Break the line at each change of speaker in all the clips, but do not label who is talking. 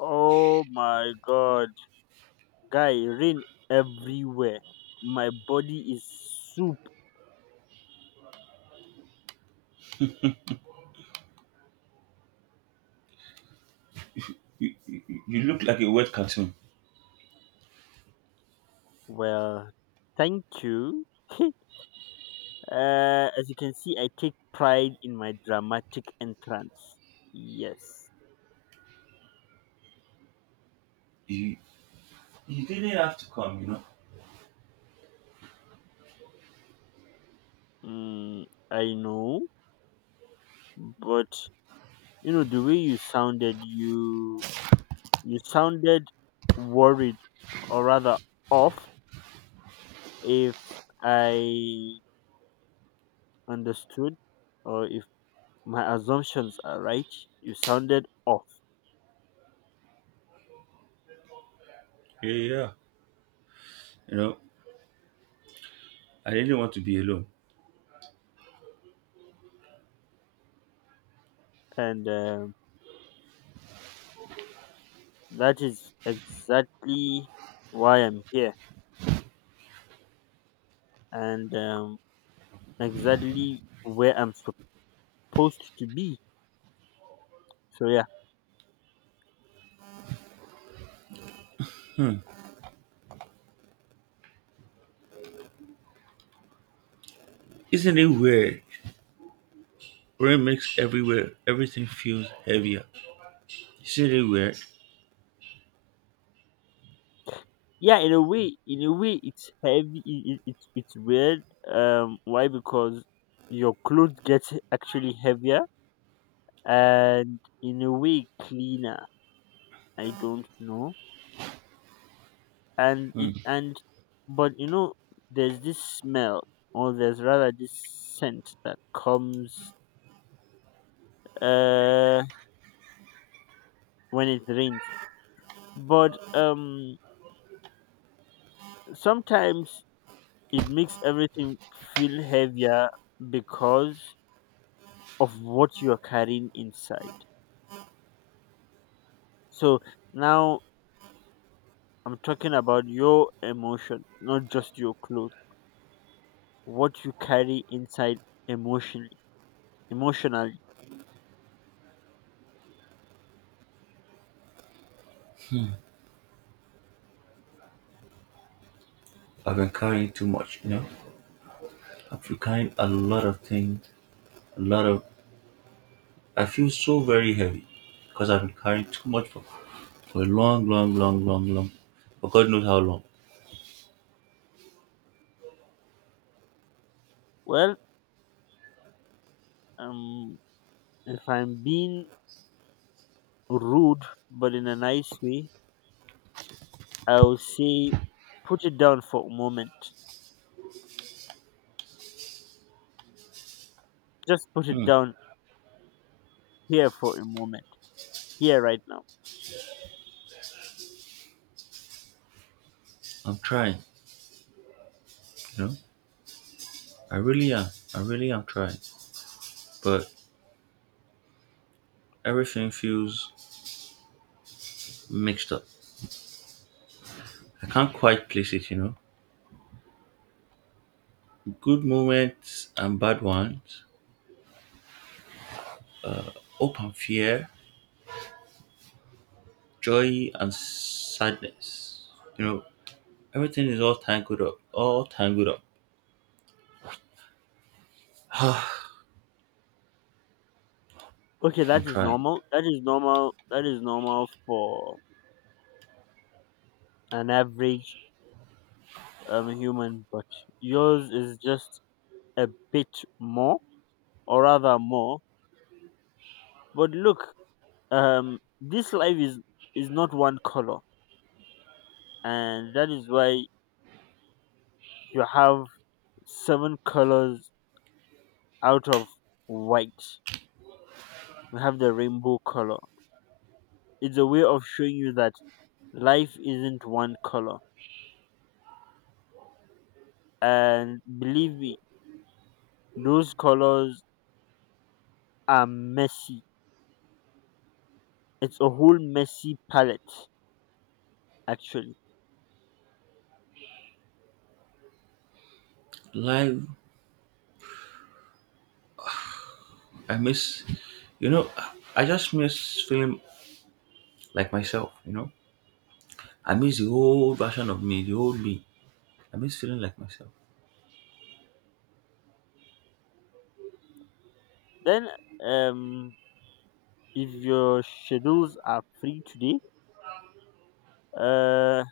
Oh my god. Guy, rain everywhere. My body is soup.
You look like a wet cartoon.
Well, thank you. As you can see, I take pride in my dramatic entrance. Yes.
You, you didn't have to come, you know.
Mm, I know, but you know the way you sounded, you sounded worried, or rather off, if I understood, or my assumptions are right. You sounded off,
Yeah. You know, I didn't want to be alone.
and that is exactly why I'm here, and exactly where I'm supposed to be. So yeah,
Isn't it weird? Rain makes everything feels heavier. Isn't it weird?
yeah. In a way, it's heavy. It's weird. Why? Because your clothes get actually heavier and in a way cleaner. I don't know. And
Hmm.
it and But you know, there's this smell, or there's rather this scent that comes uh when it rains, but sometimes it makes everything feel heavier because of what you're carrying inside. So now, I'm talking about your emotion, not just your clothes. What you carry inside emotionally, emotionally
I've been carrying too much, you know. I've been carrying a lot of things, a lot of. I feel so very heavy because I've been carrying too much for a long, long, long, long, long. For God knows how long.
well, um if I'm being rude, but in a nice way, I will say, put it down for a moment. Just put it
Hmm.
down here for a moment, here right now.
I'm trying, you know. I really am. I really am trying. But everything feels mixed up. I can't quite place it, you know. Good moments and bad ones, hope and fear, joy and sadness. You know, everything is all tangled up. All tangled up.
Okay,
I'm
that is
trying.
normal. That is normal. That is normal for an average human, but yours is just a bit more, or rather more. But look, this life is not one color, and that is why you have seven colors. Out of white we have the rainbow color. It's a way of showing you that life isn't one color. And believe me, those colors are messy. It's a whole messy palette, actually.
Live, I miss, you know, I just miss feeling like myself, you know. I miss the old version of me, the old me. I miss feeling like myself.
Then, um, if your schedules are free today, uh,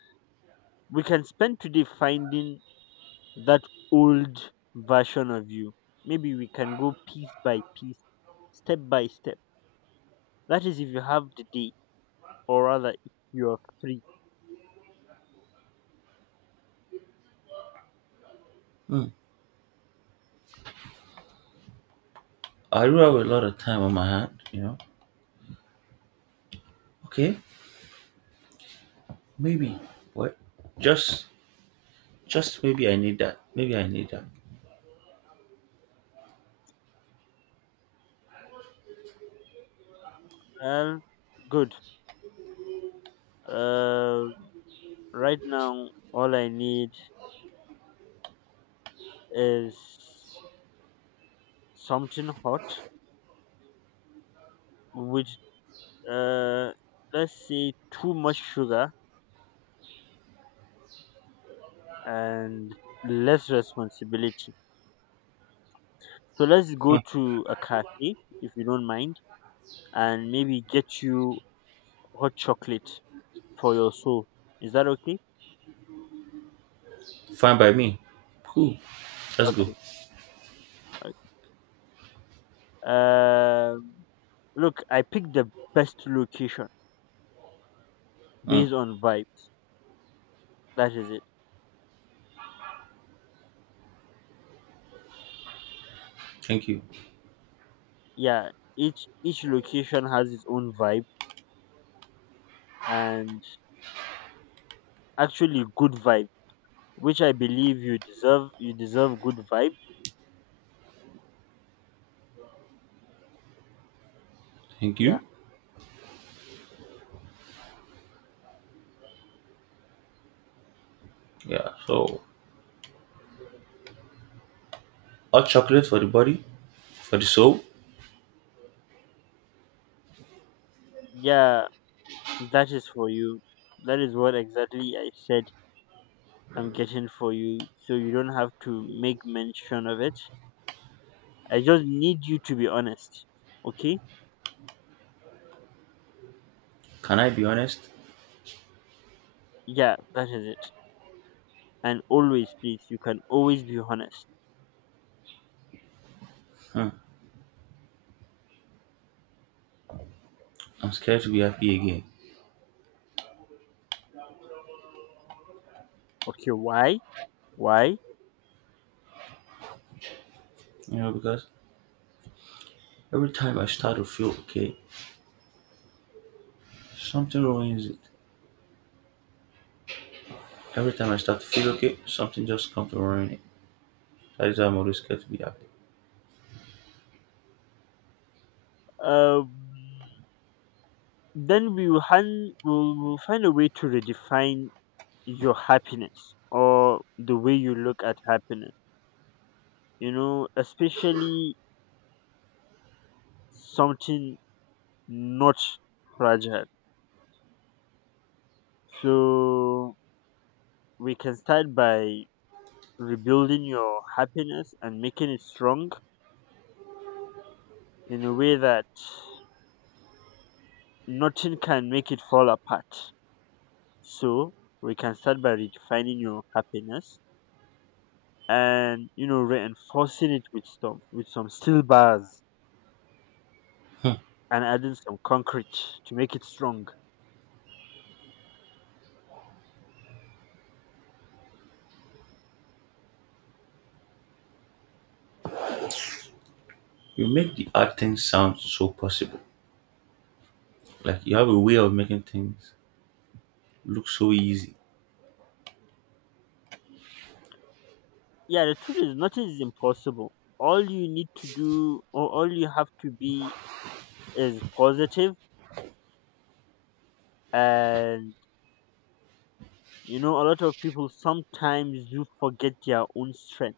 we can spend today finding that old version of you. Maybe we can go piece by piece, step by step. That is, if you have the day, or rather, if you are free.
Hmm. I do have a lot of time on my hand, you know. Okay, maybe. What? Just Just maybe I need that. Maybe I need that.
Well, good. Uh, right now, all I need is something hot with, uh, let's say, too much sugar and less responsibility. So let's go
Hmm.
to a cafe, if you don't mind, and maybe get you hot chocolate for your soul. Is that okay?
Fine by me. Cool. Let's go.
Okay. Okay. Um Look, I picked the best location
Hmm.
based on vibe. That is it.
Thank you.
Yeah, each location has its own vibe, and actually good vibe, which I believe you deserve. You deserve good vibe.
Thank
Yeah
you. Yeah. So hot chocolate for the body, for the soul.
yeah, that is for you. That is what exactly I said I'm getting for you, so you don't have to make mention of it. I just need you to be honest, okay?
Can I be honest?
Yeah, that is it. And always, please, you can always be honest.
Hmm. I'm scared to be happy again.
Okay, why? Why?
You know, because every time I start to feel okay, something ruins it. Every time I start to feel okay, something just comes to ruin it. That is why I'm always scared to be happy.
um then we will, hand, we'll find a way to redefine your happiness or the way you look at happiness, you know, especially something not fragile. So we can start by rebuilding your happiness and making it strong in a way that nothing can make it fall apart. So we can start by redefining your happiness and, you know, reinforcing it with some steel bars
Hmm.
and adding some concrete to make it strong.
You make the hard things sound so possible. Like you have a way of making things look so easy.
Yeah, the truth is nothing is impossible. All you need to do, or all you have to be, is positive. Positive. And you know, a lot of people sometimes do forget their own strength,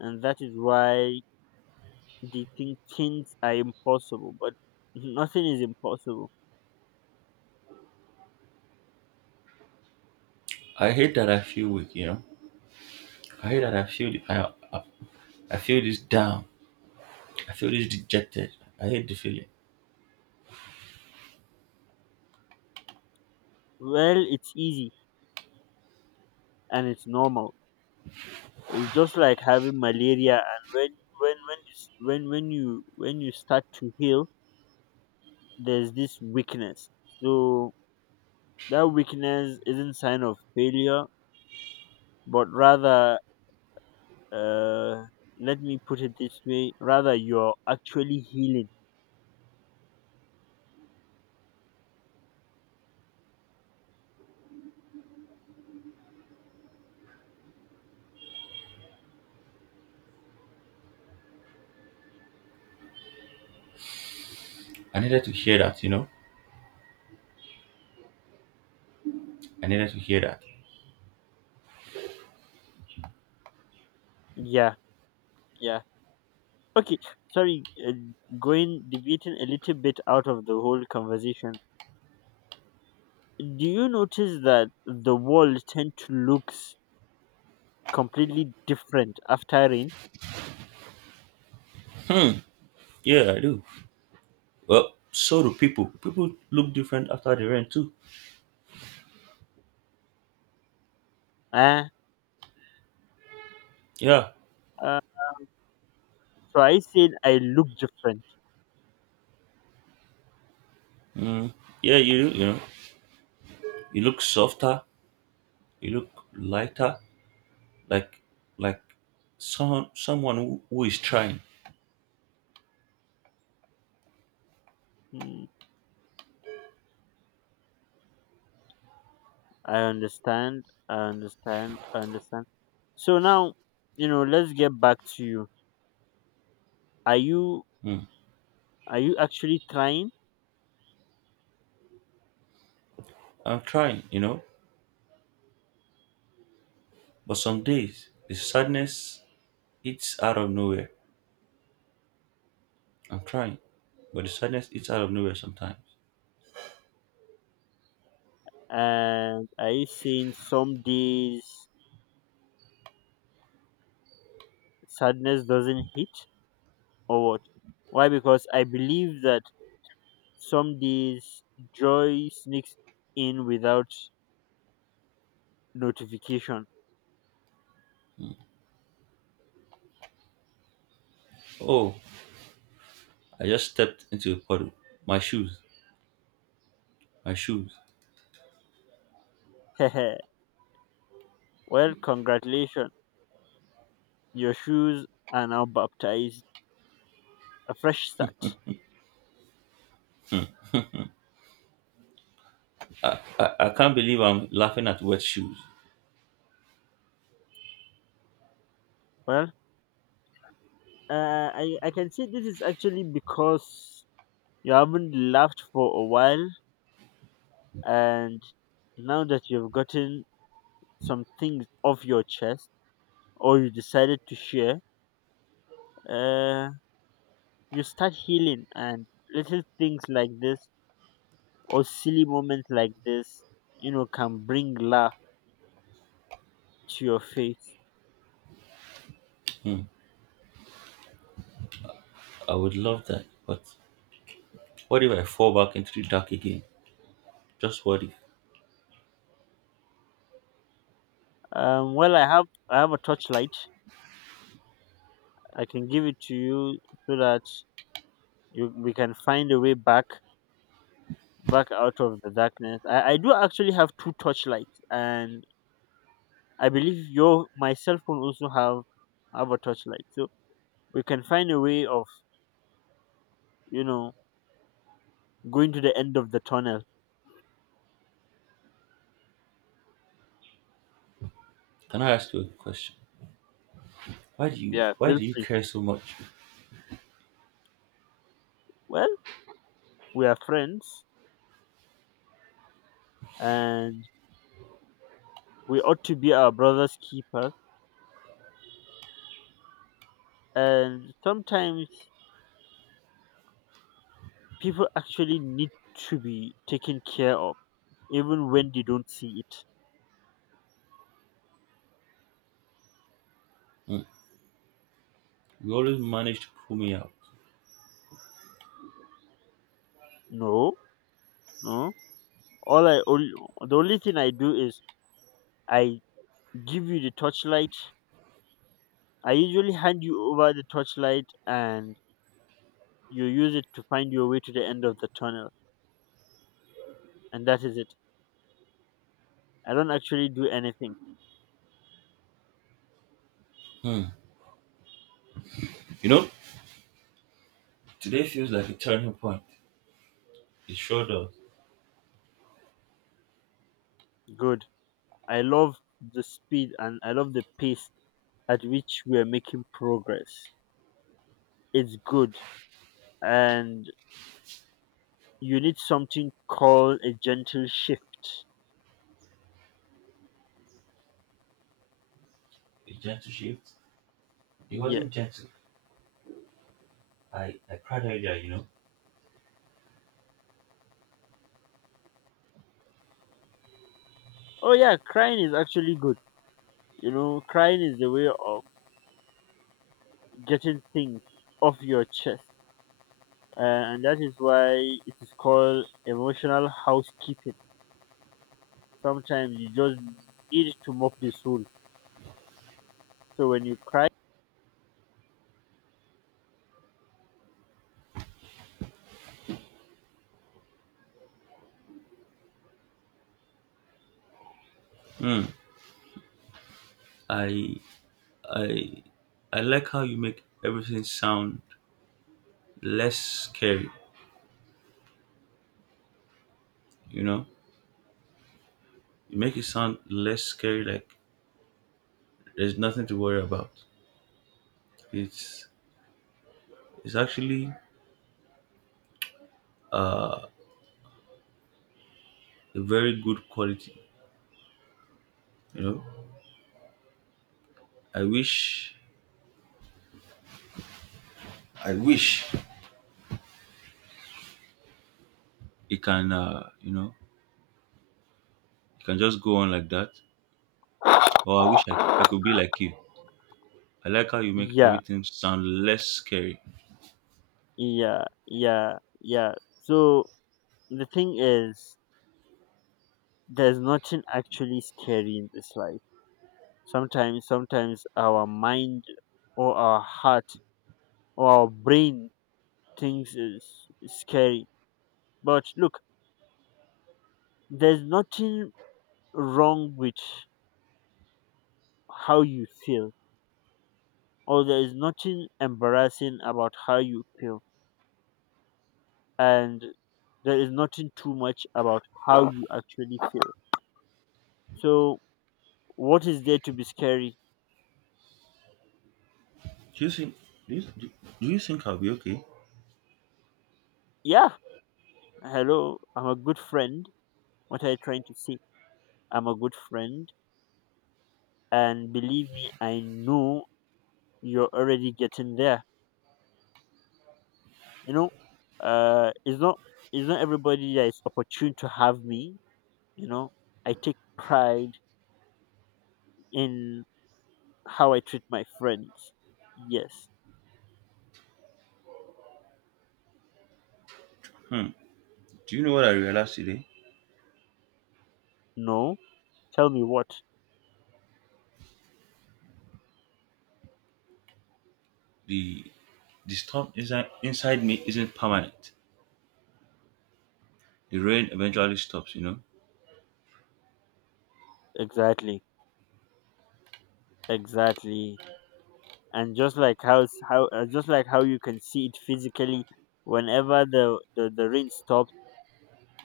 and that is why they think things are impossible, but nothing is impossible.
I hate that I feel weak, you know. I hate that I I feel this down. I feel this dejected. I hate the feeling.
Well, it's easy and it's normal. It's just like having malaria, and when you s- when you start to heal, there's this weakness. So that weakness isn't sign of failure, but rather, uh, let me put it this way: rather, you're actually healing.
I needed to hear that, you know. I needed to hear that.
Yeah, yeah. Okay, sorry, going deviating a little bit out of the whole conversation. Do you notice that the world tend to looks completely different after rain?
Yeah, I do. Well, so do people. People look different after the rain too.
Ah,
Yeah.
uh, so I said I look different.
Mm. Yeah, you do, you know. You look softer. You look lighter. Like like someone who is trying.
Hmm. I understand. I understand. I understand. So now, you know, let's get back to you. Are you
Mm.
are you actually trying?
I'm trying, you know. But some days the sadness it's out of nowhere. I'm trying, but the sadness eats out of nowhere sometimes.
And are you saying some days sadness doesn't hit or what? Why? Because I believe that some days joy sneaks in without notification.
Oh, I just stepped into a puddle. My shoes, my shoes.
Well, congratulations. Your shoes are now baptized. A fresh start.
I can't believe I'm laughing at wet shoes.
Well, I can say this is actually because you haven't laughed for a while, and now that you've gotten some things off your chest, or you decided to share, uh, you start healing, and little things like this, or silly moments like this, you know, can bring laugh to your face.
Hmm, I would love that, but what if I fall back into the dark again? Just what if?
Well, I have a torchlight. I can give it to you so that you we can find a way back out of the darkness. I do actually have two torchlights, and I believe your my cell phone also have a torchlight, so we can find a way of, you know, going to the end of the tunnel.
Can I ask you a question?
Yeah,
Why
feel
do you
free.
care so much?
Well, we are friends, and we ought to be our brother's keeper. And sometimes people actually need to be taken care of, even when they don't see it.
Hmm, you always manage to pull me out.
No, no. All I only The only thing I do is, I give you the torchlight. I usually hand you over the torchlight, and you use it to find your way to the end of the tunnel. And that is it. I don't actually do anything.
Hmm. You know, today feels like a turning point. It sure does.
Good. I love the speed and I love the pace at which we are making progress. It's good. And you need something called a gentle shift.
A gentle shift. It
Yeah.
wasn't gentle. I cried earlier, you know.
Oh, yeah, crying is actually good. You know, crying is the way of getting things off your chest, and that is why it is called emotional housekeeping. Sometimes you just need to mop the soul. So when you cry,
Hmm. I I I like how you make everything sound less scary, you know? You make it sound less scary like there's nothing to worry about. It's it's actually a very good quality, you know? I wish I wish it can you know, it can just go on like that. Or I could be like you. I like how you make
yeah,
everything sound less scary.
yeah, yeah, yeah. So the thing is, there's nothing actually scary in this life. Sometimes, sometimes our mind or our heart or our brain thinks is scary. But look, there's nothing wrong with how you feel. Or there is nothing embarrassing about how you feel, and there is nothing too much about how you actually feel. So, what is there to be scary?
Do you think do you think I'll be okay?
Yeah, hello, I'm a good friend. What are you trying to say? I'm a good friend, and believe me, I know you're already getting there. You know, it's not it's not everybody that is opportune to have me. You know, I take pride in how I treat my friends. Yes,
Hmm. Do you know what I realized today?
no, tell me what.
the the storm inside me isn't permanent. The rain eventually stops, you know.
Exactly, exactly, and just like how just like how you can see it physically, whenever the rain stops,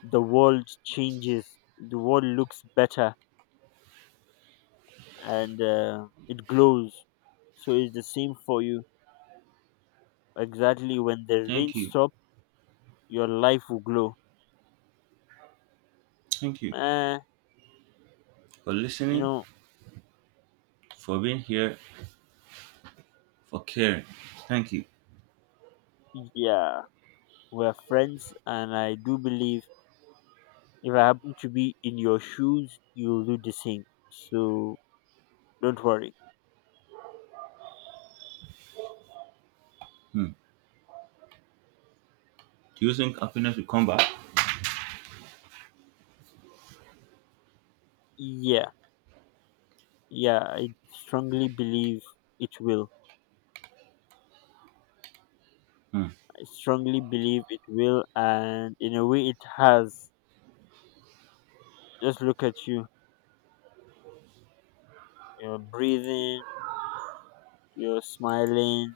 the world changes. The world looks better and it glows. So it's the same for you. Exactly, when the rain
Thank you.
stops, your life will glow.
Thank you
Uh,
for
you
listening,
know,
for being here, for caring. Thank you.
yeah, we're friends, and I do believe if I happen to be in your shoes, you'll do the same. So don't worry.
Hmm. Do you think happiness will come back?
Yeah, yeah, I strongly believe it will.
Hmm.
I strongly believe it will, and in a way, it has. Just look at you. You're breathing, you're smiling,